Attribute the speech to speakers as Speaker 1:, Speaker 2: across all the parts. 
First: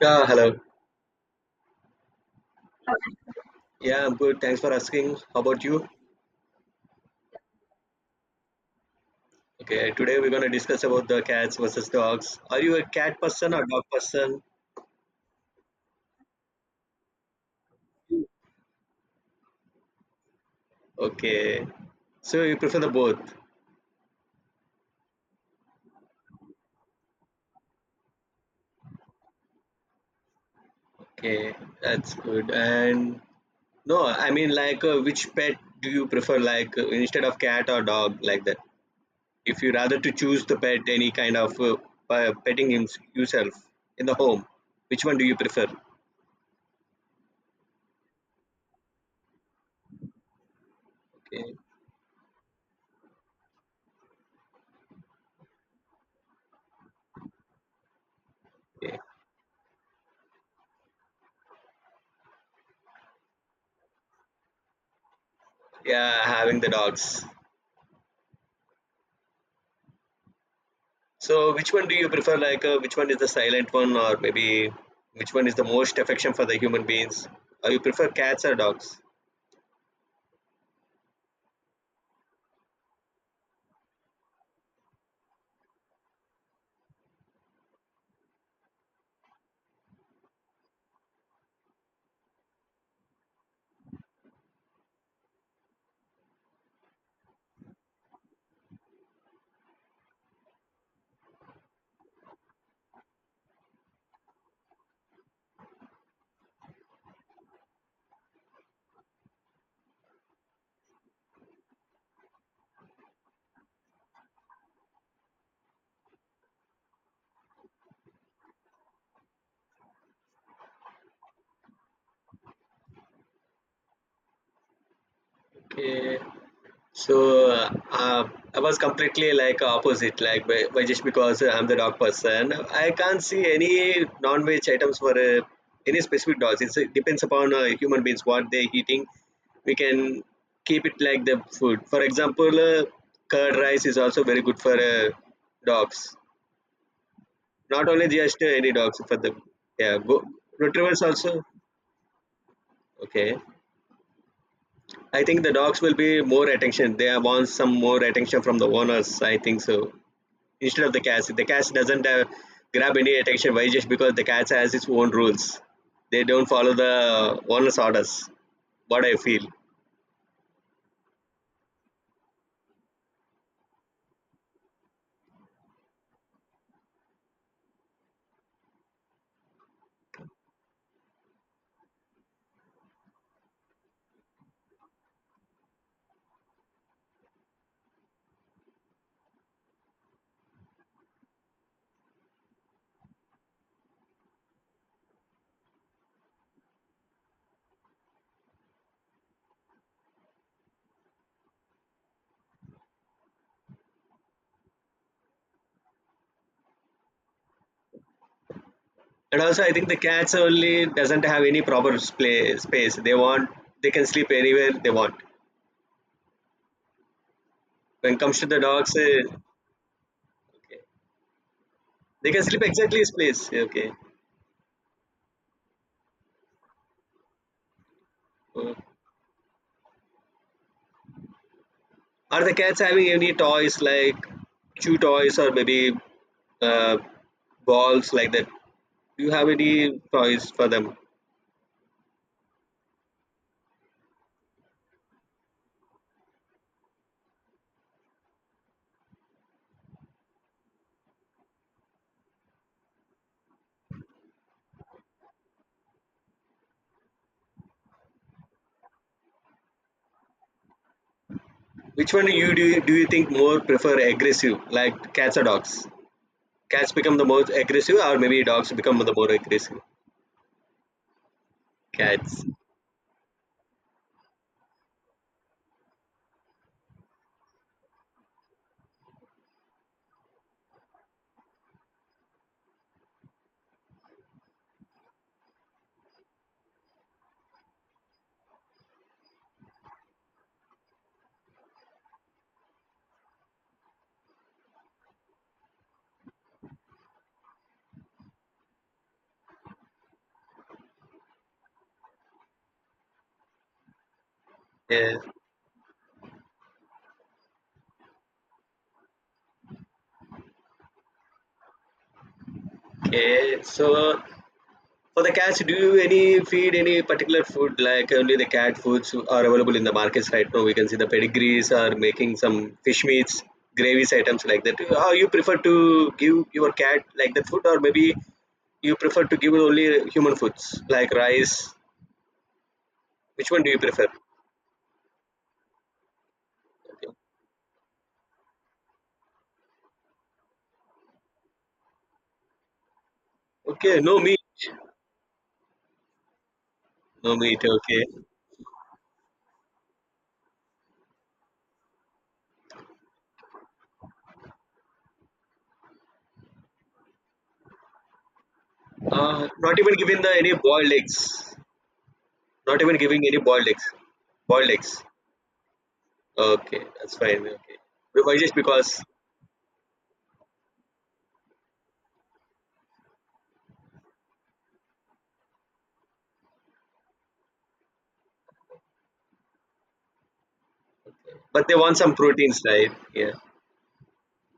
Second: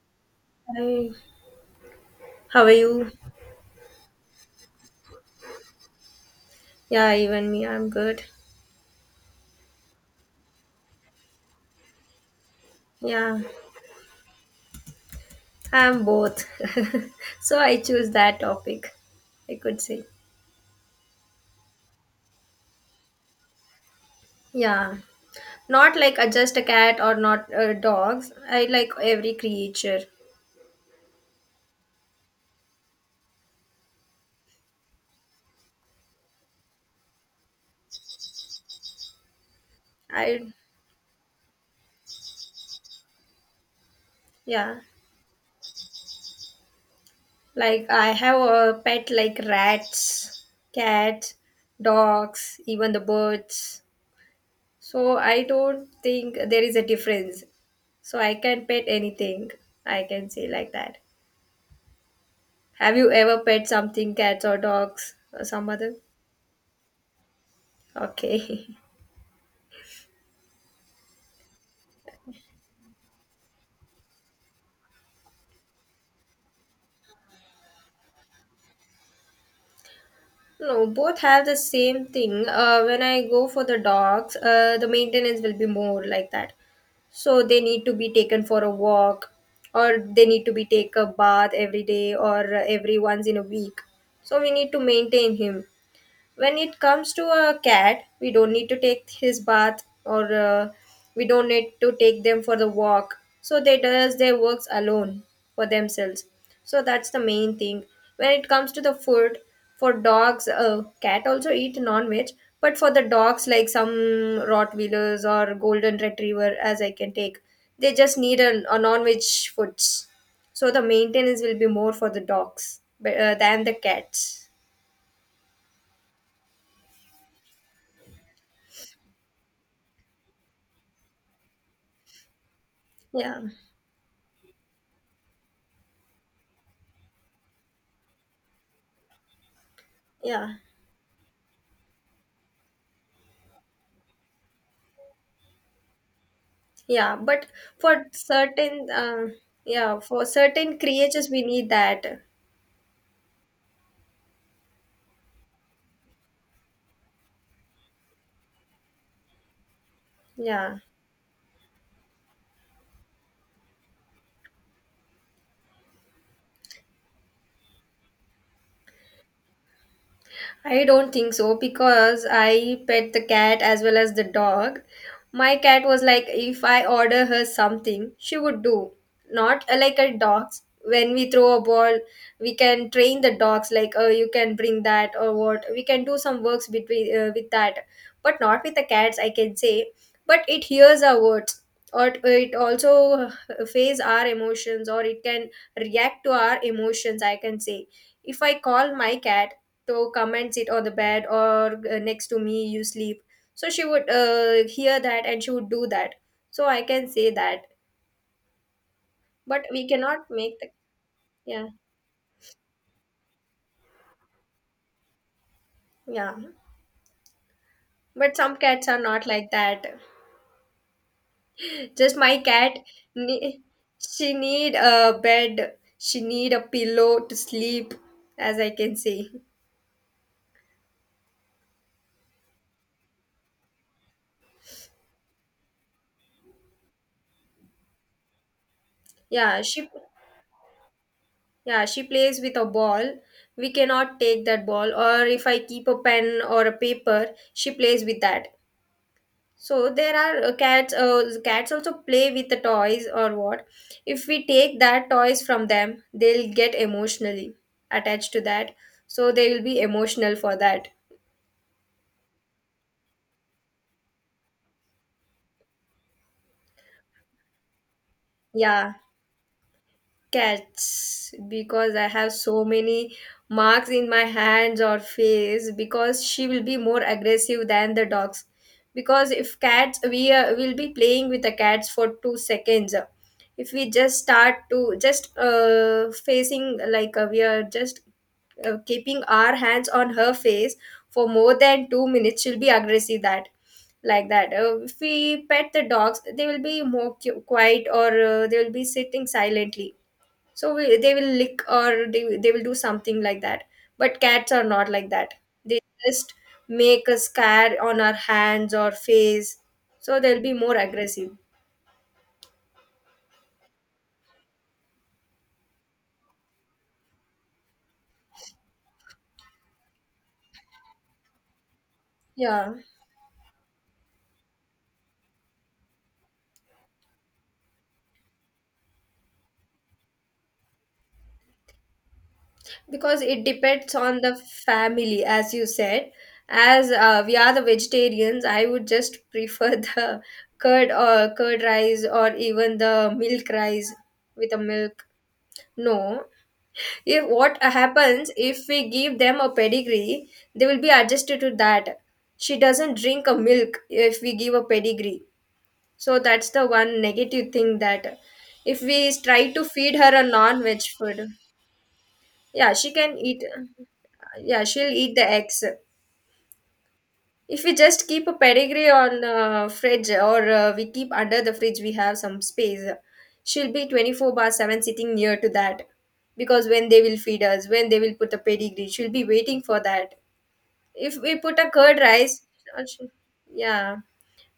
Speaker 1: Yeah, hello.
Speaker 2: Hi, how are you?
Speaker 1: Yeah, I'm good. Thanks for asking. How about you?
Speaker 2: Yeah, even me, I'm good.
Speaker 1: Okay, today we're going to discuss about the cats versus dogs. Are you a cat
Speaker 2: Yeah,
Speaker 1: person or dog person?
Speaker 2: I'm both. So I choose that topic, I could say.
Speaker 1: Okay. So you prefer the both.
Speaker 2: Yeah, not like a, just a cat or not dogs. I like every creature.
Speaker 1: Okay, that's good. And no, I mean like which pet do you prefer like instead of cat or dog like that? If you rather to
Speaker 2: I,
Speaker 1: choose the pet any kind of by petting him, yourself in the home,
Speaker 2: yeah,
Speaker 1: which one do you prefer?
Speaker 2: like I have a pet like rats, cats,
Speaker 1: Okay.
Speaker 2: dogs, even the birds. So I don't think there is a difference. So I can pet
Speaker 1: Okay.
Speaker 2: anything. I can say like that. Have you ever pet something, cats or dogs or some other?
Speaker 1: Yeah, having the dogs.
Speaker 2: Okay.
Speaker 1: So which one do you prefer? Like which one is the silent one, or maybe which one is the most affection for the human beings? You prefer cats or dogs?
Speaker 2: No, both have the same thing. When I go for the dogs, the maintenance will be more like that. So they need to be taken for a walk, or they need to be take a bath every day, or every once in a week. So we need to maintain him. When it comes to a cat, we don't need to take his bath, or we don't need to take them for the walk, so they does their works alone for themselves. So that's the main thing. When it comes to the food for dogs, cat also eat non-veg, but for the dogs, like some rottweilers or golden retriever as I can take, they just need a non-veg foods. So the maintenance will be more for the dogs, but, than the cats.
Speaker 1: Okay. So I was completely like opposite, like by just because I'm the dog person, I can't
Speaker 2: Yeah,
Speaker 1: see any non-veg items for any specific dogs. It depends upon human beings what they're eating. We can
Speaker 2: yeah.
Speaker 1: keep it like the food. For example, curd rice is also very good for dogs,
Speaker 2: Yeah, but
Speaker 1: not
Speaker 2: for
Speaker 1: only just any
Speaker 2: certain,
Speaker 1: dogs for the yeah,
Speaker 2: yeah, for certain
Speaker 1: retrievers
Speaker 2: creatures, we
Speaker 1: also.
Speaker 2: need that.
Speaker 1: Okay, I think the dogs will be more attention. They want some more attention from the owners, I think so,
Speaker 2: Yeah.
Speaker 1: instead of The cats doesn't grab any attention. Why? Just because the cats has its own rules. They don't follow the owner's orders, what I feel.
Speaker 2: I don't think so because I pet the cat as well as the dog. My cat was like, if I order her something, she would do. Not like a dog's. When we throw a ball, we can train the dogs like, oh, you can bring that or what. We can do some works between with that, but not with the cats. I can say, but it hears our words, or it also face our emotions, or it can react to our emotions. I can say, if I call my cat to come and sit on the bed, or next to me you sleep, so she would hear that, and she would do that. So I can say that.
Speaker 1: And also
Speaker 2: But
Speaker 1: I
Speaker 2: we
Speaker 1: think the
Speaker 2: cannot
Speaker 1: cats
Speaker 2: make the,
Speaker 1: only doesn't have any
Speaker 2: yeah,
Speaker 1: proper play space they want. They can sleep anywhere they want.
Speaker 2: yeah,
Speaker 1: When it
Speaker 2: but
Speaker 1: comes to
Speaker 2: some
Speaker 1: the
Speaker 2: cats
Speaker 1: dogs,
Speaker 2: are not like that.
Speaker 1: okay.
Speaker 2: Just
Speaker 1: They
Speaker 2: my
Speaker 1: can sleep
Speaker 2: cat,
Speaker 1: exactly his place.
Speaker 2: ne-
Speaker 1: Okay.
Speaker 2: she need a bed, she need a pillow to sleep, as I
Speaker 1: Uh,
Speaker 2: can say.
Speaker 1: Are the cats having any toys like chew toys or maybe uh, balls like that? Do you have
Speaker 2: yeah she
Speaker 1: any toys for them?
Speaker 2: yeah she plays with a ball. We cannot take that ball, or if I keep a pen or a paper, she plays with that. So there are cats. Cats also play with the toys or what? If we take that toys from them, they'll get emotionally attached to that. So they will be emotional for that.
Speaker 1: Which one do you think more prefer aggressive, like cats or dogs? Cats become the most aggressive, or maybe dogs
Speaker 2: Yeah.
Speaker 1: become the more aggressive.
Speaker 2: Cats, because I have
Speaker 1: Cats.
Speaker 2: so many marks in my hands or face, because she will be more aggressive than the dogs. Because if cats, we will be playing with the cats for 2 seconds. If we just start to just facing like we are just keeping our hands on her face for more than 2 minutes, she'll be aggressive that like that. If we pet the dogs, they will be more quiet, or they will be sitting silently, so they will lick, or they will do something like that. But cats are not like
Speaker 1: Yeah.
Speaker 2: that. They just make a scar on our hands or face, so they'll be more aggressive.
Speaker 1: Okay. So for the cats, do you any feed any particular food like only the cat foods are available in the markets right now? We can see the pedigrees are making some
Speaker 2: Yeah,
Speaker 1: fish meats, gravies items like that. How you prefer to give your cat like that food, or maybe you prefer to give only human foods like rice?
Speaker 2: because it
Speaker 1: Which one do you
Speaker 2: depends
Speaker 1: prefer?
Speaker 2: on the family, as you said. As
Speaker 1: Okay,
Speaker 2: we are the vegetarians, I would just prefer the curd or curd rice or even the milk rice
Speaker 1: okay, no meat,
Speaker 2: with a milk. No, if
Speaker 1: no
Speaker 2: what
Speaker 1: meat. Okay,
Speaker 2: happens if we give them a pedigree, they will be adjusted to that. She doesn't drink a milk if we give a pedigree. So that's the one negative thing, that if we try to
Speaker 1: not even
Speaker 2: feed her
Speaker 1: giving
Speaker 2: a
Speaker 1: the any
Speaker 2: non-veg
Speaker 1: boiled
Speaker 2: food,
Speaker 1: eggs.
Speaker 2: yeah,
Speaker 1: Not
Speaker 2: she
Speaker 1: even
Speaker 2: can
Speaker 1: giving any
Speaker 2: eat.
Speaker 1: boiled eggs.
Speaker 2: Yeah,
Speaker 1: Boiled
Speaker 2: she'll
Speaker 1: eggs.
Speaker 2: eat the eggs.
Speaker 1: Okay, that's fine.
Speaker 2: If we
Speaker 1: Okay,
Speaker 2: just keep a
Speaker 1: why just
Speaker 2: pedigree
Speaker 1: because?
Speaker 2: on fridge, or we keep under the fridge, we have some space. She'll be 24 bar 7 sitting near to that, because when they will feed us, when they will put the pedigree, she'll be waiting for that. If we put
Speaker 1: But
Speaker 2: a
Speaker 1: they want
Speaker 2: curd
Speaker 1: some
Speaker 2: rice,
Speaker 1: proteins,
Speaker 2: uh,
Speaker 1: right?
Speaker 2: she-
Speaker 1: Yeah.
Speaker 2: yeah.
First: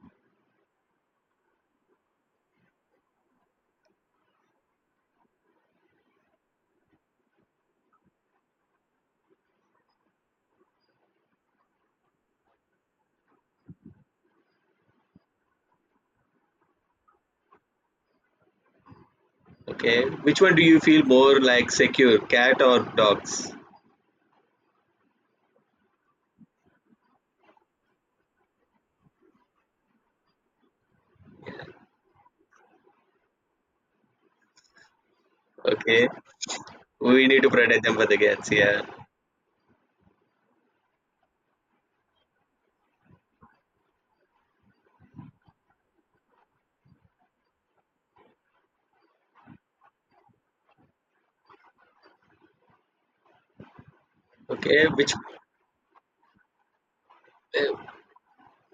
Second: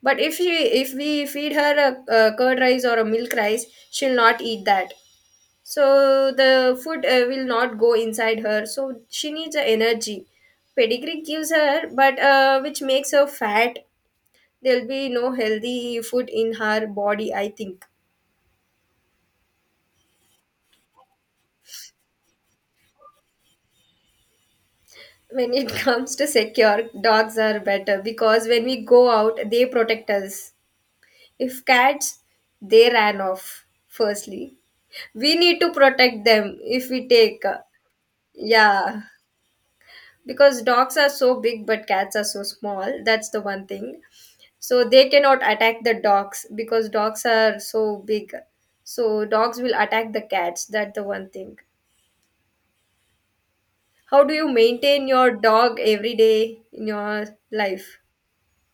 Speaker 2: But if we feed her a curd rice or a milk rice, she'll not eat that. So the food will not go inside her. So she needs a energy. Pedigree gives her, but which makes her fat. There'll be no healthy food in her body, I think.
Speaker 1: Okay. Which one do you feel more like secure, cat or dogs?
Speaker 2: When it comes to secure, dogs are better because when we go out they protect us. If cats, they ran off firstly. We need to
Speaker 1: Okay.
Speaker 2: protect them if we
Speaker 1: We need
Speaker 2: take
Speaker 1: to protect them for the cats. Yeah.
Speaker 2: yeah. Because dogs are so big, but cats are so small. That's the one thing. So they cannot attack the dogs because dogs are so big, so dogs will attack the cats. That's the one thing. How do you
Speaker 1: Okay.
Speaker 2: maintain your dog every day in your life?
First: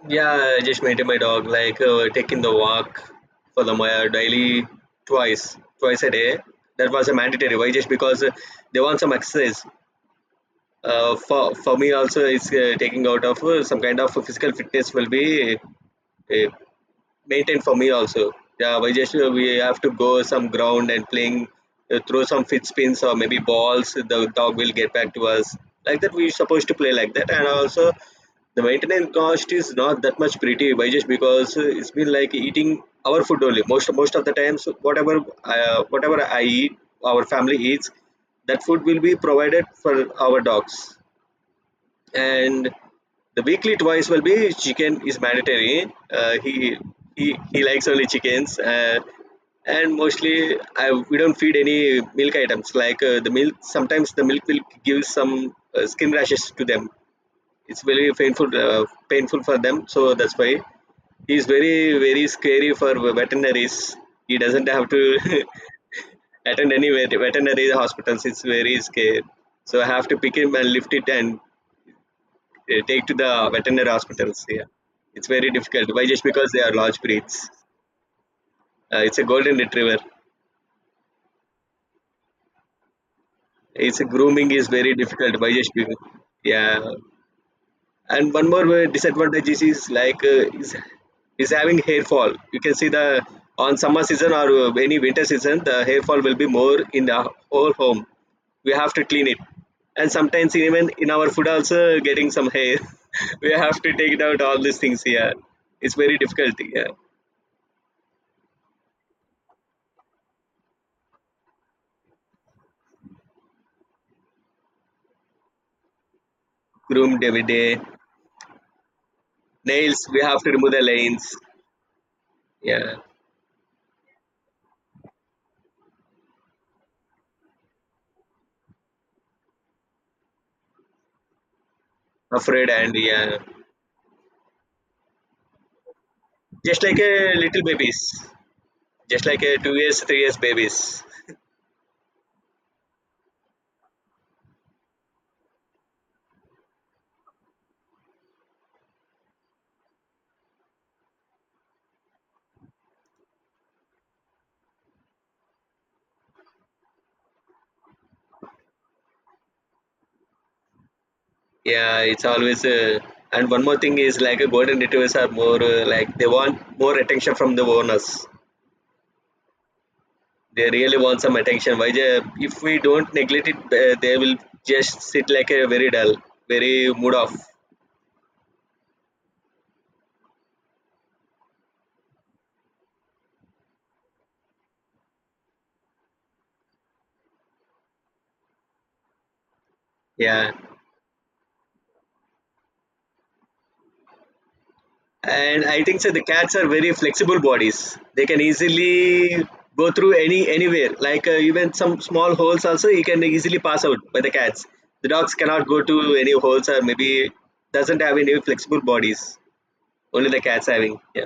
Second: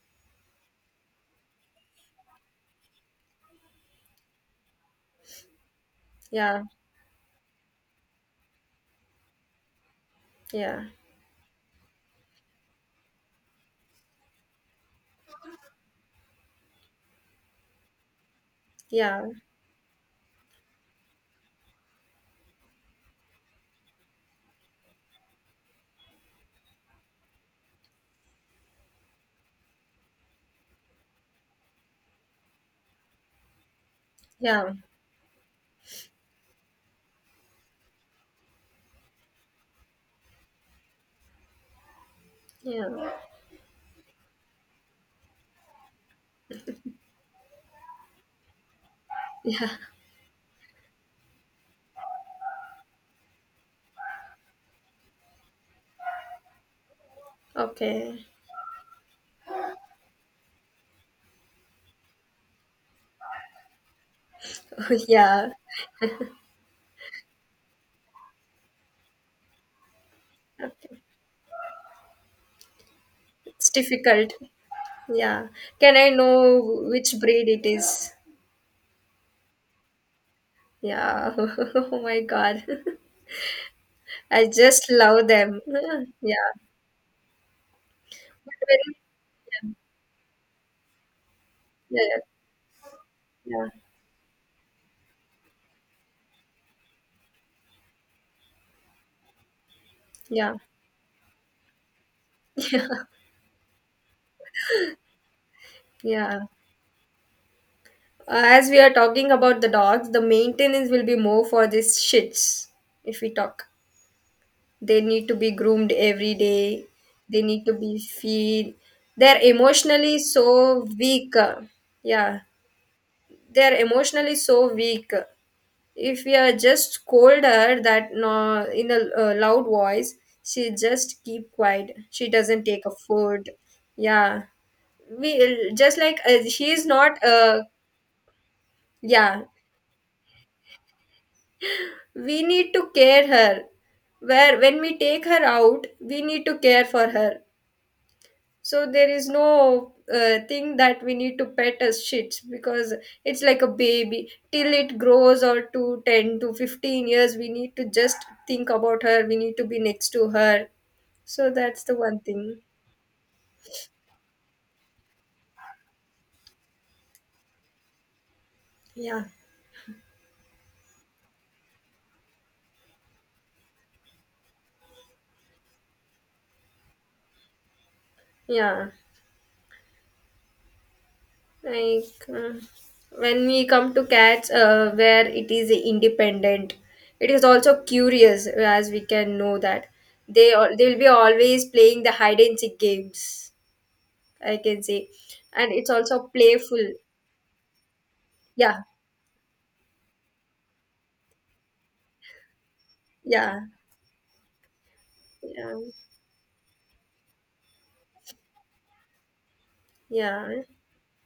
Speaker 1: Yeah, I just maintain my dog, like taking the walk for the Maya daily, twice a day.
Speaker 2: Yeah,
Speaker 1: That was a mandatory. Why? Just because they want some exercise.
Speaker 2: yeah,
Speaker 1: For me also, it's taking out of some kind of physical fitness will be uh, maintain for me also. Yeah,
Speaker 2: yeah,
Speaker 1: we have to go some ground and playing, throw some fit spins or maybe balls. The dog will get back to us like that. We're supposed to play like that, and also the maintenance cost is not that much pretty by just because it's been like eating our food only. Most of the times,
Speaker 2: yeah,
Speaker 1: whatever I eat, our family eats, that food will be provided for our dogs, and
Speaker 2: yeah,
Speaker 1: the weekly twice will be chicken is mandatory. He likes only chickens. uh,
Speaker 2: yeah.
Speaker 1: and mostly I we don't feed any milk items like the milk. Sometimes the milk will give some skin rashes to them. It's very
Speaker 2: Okay.
Speaker 1: painful for them. So that's why he's very very scary for veterinaries. He doesn't have to
Speaker 2: Yeah.
Speaker 1: attend any veterinary hospitals. It's very scary. So I have to pick him and lift
Speaker 2: Okay.
Speaker 1: it and take to the
Speaker 2: It's
Speaker 1: veterinary
Speaker 2: difficult.
Speaker 1: hospitals. Yeah, it's
Speaker 2: Yeah.
Speaker 1: very difficult.
Speaker 2: Can
Speaker 1: Why?
Speaker 2: I
Speaker 1: Just because
Speaker 2: know
Speaker 1: they are large
Speaker 2: which breed
Speaker 1: breeds.
Speaker 2: it is?
Speaker 1: It's a golden retriever.
Speaker 2: Yeah. Oh my God.
Speaker 1: It's
Speaker 2: I
Speaker 1: grooming is
Speaker 2: just
Speaker 1: very
Speaker 2: love
Speaker 1: difficult. Why?
Speaker 2: them.
Speaker 1: Just because.
Speaker 2: Yeah.
Speaker 1: Yeah, and one
Speaker 2: But
Speaker 1: more way
Speaker 2: very-
Speaker 1: disadvantage is,
Speaker 2: Yeah.
Speaker 1: is like uh, is, is having hair
Speaker 2: Yeah.
Speaker 1: fall. You can see the
Speaker 2: Yeah.
Speaker 1: on summer season or any winter season, the hair fall will be more in the whole home. We have to clean it, and sometimes
Speaker 2: Yeah.
Speaker 1: even in our food also getting some hair. We have to take it out all these things here. It's very
Speaker 2: Yeah. Yeah.
Speaker 1: difficult. Yeah.
Speaker 2: As we are talking about the dogs, the maintenance will be more for these shits. If we talk, they need to be groomed every day.
Speaker 1: Groomed
Speaker 2: They
Speaker 1: every
Speaker 2: need to
Speaker 1: day.
Speaker 2: be feed. They're
Speaker 1: Nails,
Speaker 2: emotionally
Speaker 1: we have to remove
Speaker 2: so
Speaker 1: the
Speaker 2: weak.
Speaker 1: lines.
Speaker 2: Yeah,
Speaker 1: Yeah,
Speaker 2: they're emotionally so weak. If we are just scold her that no, in a loud voice, she just keep quiet. She doesn't
Speaker 1: afraid
Speaker 2: take a
Speaker 1: and yeah,
Speaker 2: food. Yeah, we just like she
Speaker 1: just
Speaker 2: is
Speaker 1: like
Speaker 2: not
Speaker 1: a little babies, just
Speaker 2: yeah.
Speaker 1: like a 2 years, 3 years babies.
Speaker 2: We need to care her. Where when we take her out, we need to care for her. So there is no thing that we need to pet as shits, because it's like a baby till it grows, or to 10 to 15 years we need to just think about her, we need to be next to her. So that's the
Speaker 1: Yeah,
Speaker 2: one
Speaker 1: it's
Speaker 2: thing.
Speaker 1: always. And one more thing is like a golden retrievers are more like they want more attention from the owners.
Speaker 2: Yeah,
Speaker 1: They really want some attention. Why? If we don't neglect it, they will just sit like a very dull, very mood off.
Speaker 2: yeah. Like when we come to cats, where it is independent, it is also curious, as we can know that
Speaker 1: Yeah,
Speaker 2: they will be always playing the hide and seek games, I can say.
Speaker 1: and
Speaker 2: And
Speaker 1: I
Speaker 2: it's
Speaker 1: think so
Speaker 2: also
Speaker 1: the cats are
Speaker 2: playful.
Speaker 1: very flexible bodies. They can
Speaker 2: Yeah,
Speaker 1: easily go through anywhere. Like even some small holes also, you can easily
Speaker 2: yeah,
Speaker 1: pass out by the cats. The dogs cannot
Speaker 2: yeah,
Speaker 1: go to any holes or maybe doesn't have any flexible bodies. Only the
Speaker 2: yeah.
Speaker 1: cats having. Yeah.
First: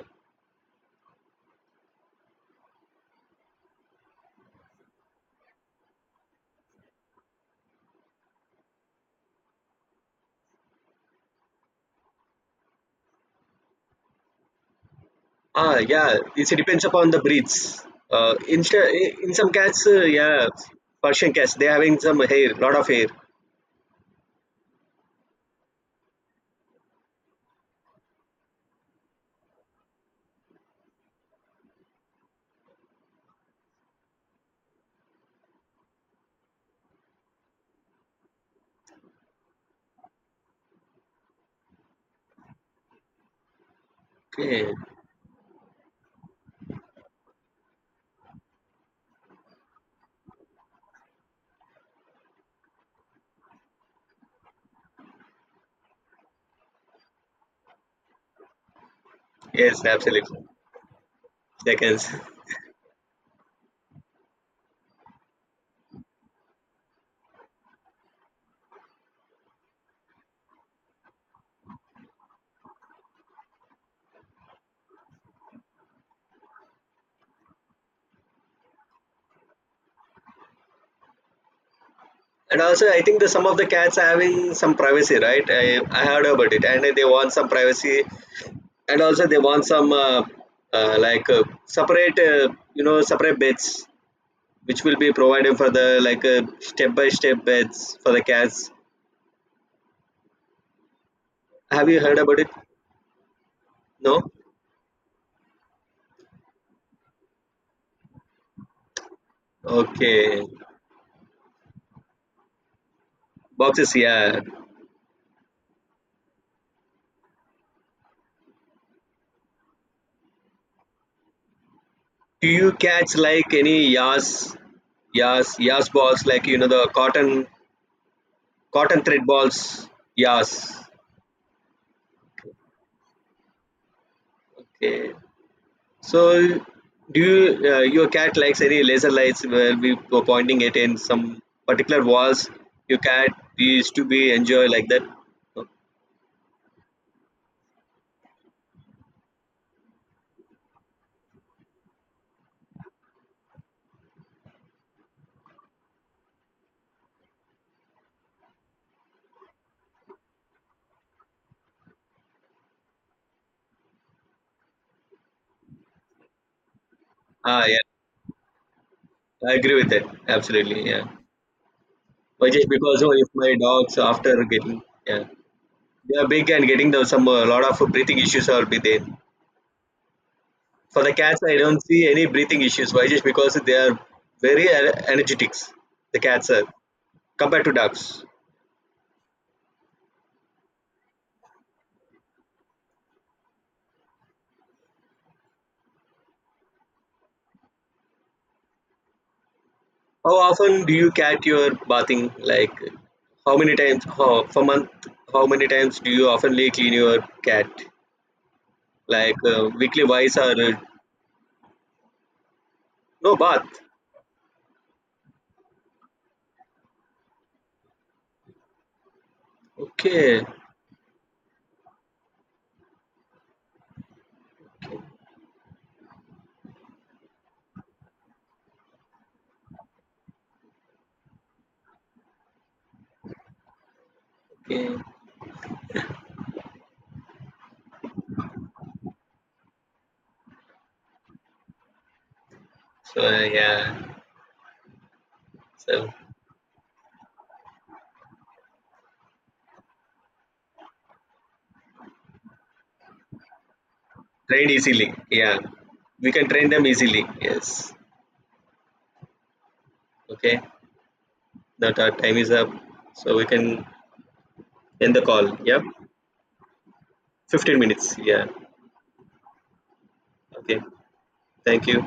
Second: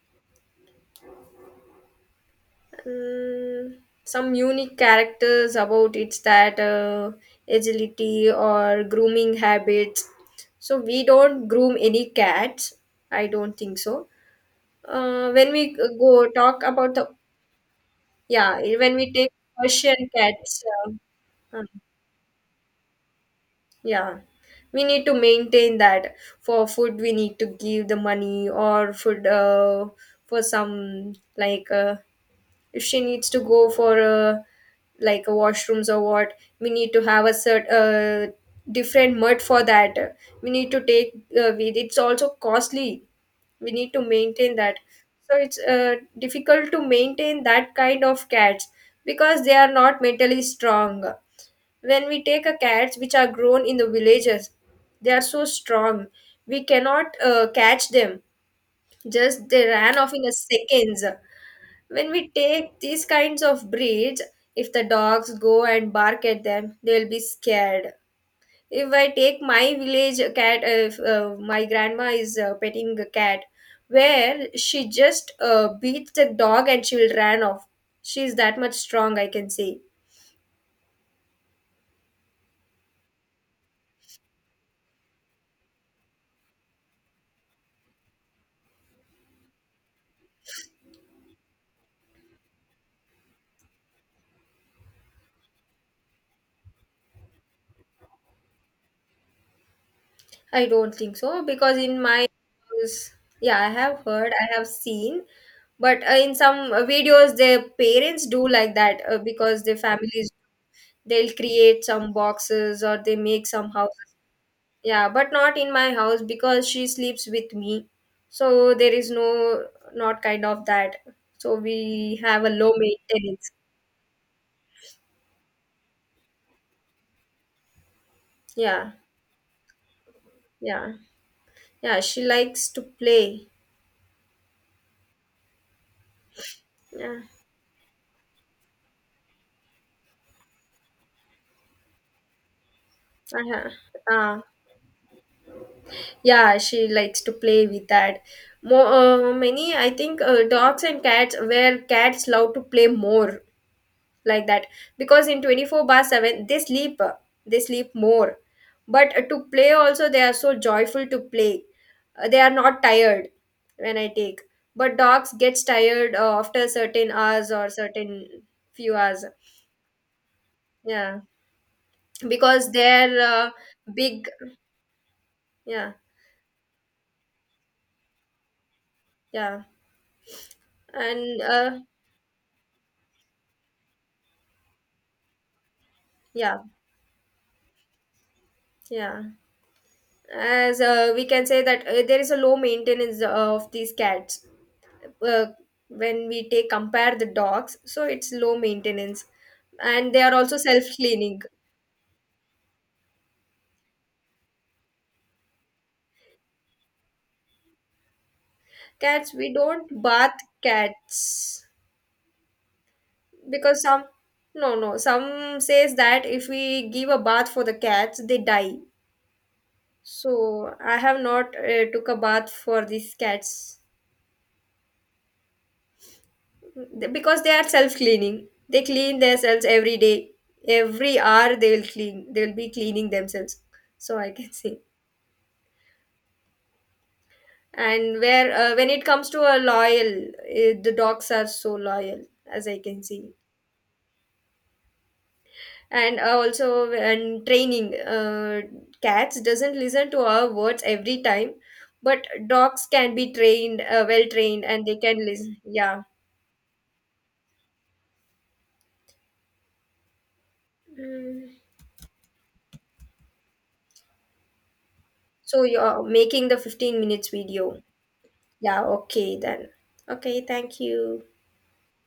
Speaker 2: Mm, some unique characters about it's that agility or grooming habits. So we don't groom any cats, I don't think so. When we
Speaker 1: Ah,
Speaker 2: go
Speaker 1: yeah. It
Speaker 2: talk
Speaker 1: depends
Speaker 2: about the,
Speaker 1: upon the breeds. Uh,
Speaker 2: yeah,
Speaker 1: in sta-
Speaker 2: when we take
Speaker 1: in some cats,
Speaker 2: Persian
Speaker 1: yeah,
Speaker 2: cats,
Speaker 1: Persian cats
Speaker 2: uh, uh,
Speaker 1: they having some hair, lot of hair.
Speaker 2: yeah, we need to maintain that. For food, we need to give the money or food for some like if she needs to go for a like a washrooms or what, we need to have a certain different mud for that, we need to take with, it's also costly. We need to maintain
Speaker 1: Okay.
Speaker 2: that. So it's difficult to maintain that kind of cats because they are not mentally strong. When we take a cats which are grown in the villages, they are so strong. We cannot catch them. Just they
Speaker 1: Yes,
Speaker 2: ran off in a
Speaker 1: absolutely.
Speaker 2: seconds.
Speaker 1: They can.
Speaker 2: When we take these kinds of breeds, if the dogs go and bark at them, they'll be scared. If I take my village cat, if my grandma is petting a cat, where she just beats the dog, and she will run off. She's that much strong, I can say.
Speaker 1: And also, I think the some of the cats are having some privacy, right? I heard about it, and they want some privacy, and also they want some like separate, separate beds, which will be provided for the like step by step beds for the cats.
Speaker 2: I don't think so because
Speaker 1: Have
Speaker 2: in
Speaker 1: you heard
Speaker 2: my
Speaker 1: about it?
Speaker 2: house, yeah, I have
Speaker 1: No.
Speaker 2: heard, I have seen, but in some videos, their parents do like that because their families,
Speaker 1: Okay.
Speaker 2: they'll create some boxes, or they make some
Speaker 1: Boxes,
Speaker 2: houses.
Speaker 1: yeah.
Speaker 2: Yeah, but not in my house because she sleeps with me. So there is no, not kind of that. So we have
Speaker 1: Do
Speaker 2: a low
Speaker 1: you cats
Speaker 2: maintenance.
Speaker 1: like any yas balls like the cotton,
Speaker 2: Yeah,
Speaker 1: cotton thread balls? Yas.
Speaker 2: yeah, yeah. She likes to play.
Speaker 1: Okay. So,
Speaker 2: Yeah,
Speaker 1: your cat likes any laser lights where we were pointing it in some particular walls? Your cat
Speaker 2: uh-huh.
Speaker 1: used to be
Speaker 2: uh,
Speaker 1: enjoy like that. Oh,
Speaker 2: yeah. She likes to play with that. More many, I think, dogs and cats, where cats love to play more like that, because in 24 bar 7 they sleep more. But to play also, they are so joyful to play. They are not tired when I take, but dogs gets tired after certain hours
Speaker 1: ah,
Speaker 2: or
Speaker 1: yeah,
Speaker 2: certain few hours.
Speaker 1: I agree with that. Absolutely, yeah.
Speaker 2: Yeah,
Speaker 1: But just
Speaker 2: because
Speaker 1: because oh,
Speaker 2: they're
Speaker 1: if my dogs
Speaker 2: big.
Speaker 1: after getting yeah,
Speaker 2: Yeah,
Speaker 1: they are big and getting some a lot of breathing issues are be there.
Speaker 2: yeah.
Speaker 1: For the cats,
Speaker 2: And
Speaker 1: I don't see any breathing issues. Why? Just because they are very energetics. The cats
Speaker 2: yeah,
Speaker 1: are compared to dogs.
Speaker 2: yeah. As we can say that there is a low maintenance of these cats uh, when we take compare the dogs, so it's low maintenance, and they are
Speaker 1: How
Speaker 2: also self
Speaker 1: often do you
Speaker 2: cleaning.
Speaker 1: cat your bathing? Like, how many times how, for month? How many times do you oftenly clean your cat?
Speaker 2: Cats
Speaker 1: Like
Speaker 2: we don't
Speaker 1: weekly wise
Speaker 2: bath
Speaker 1: or
Speaker 2: cats,
Speaker 1: no
Speaker 2: because
Speaker 1: bath?
Speaker 2: some, no, no, some says that if we give a bath for the cats they die.
Speaker 1: Okay,
Speaker 2: So I have not took a bath for these cats, because they are self cleaning. They clean themselves every day. Every hour they will clean, they will be cleaning themselves, so I can say.
Speaker 1: okay.
Speaker 2: And where when it comes to a loyal, the dogs are so loyal, as I can
Speaker 1: So
Speaker 2: see.
Speaker 1: uh, yeah, so
Speaker 2: And also, and training, cats doesn't listen to our words every time, but dogs can be trained, well trained,
Speaker 1: trained
Speaker 2: and they
Speaker 1: easily.
Speaker 2: can listen.
Speaker 1: Yeah,
Speaker 2: Yeah.
Speaker 1: we can train them easily. Yes. Okay.
Speaker 2: Mm.
Speaker 1: That our time is up, so we can end the call.
Speaker 2: So
Speaker 1: Yeah,
Speaker 2: you're making the 15 minutes
Speaker 1: fifteen
Speaker 2: video?
Speaker 1: minutes. Yeah.
Speaker 2: Yeah, okay then. Okay, thank
Speaker 1: Okay.
Speaker 2: you.
Speaker 1: Thank you.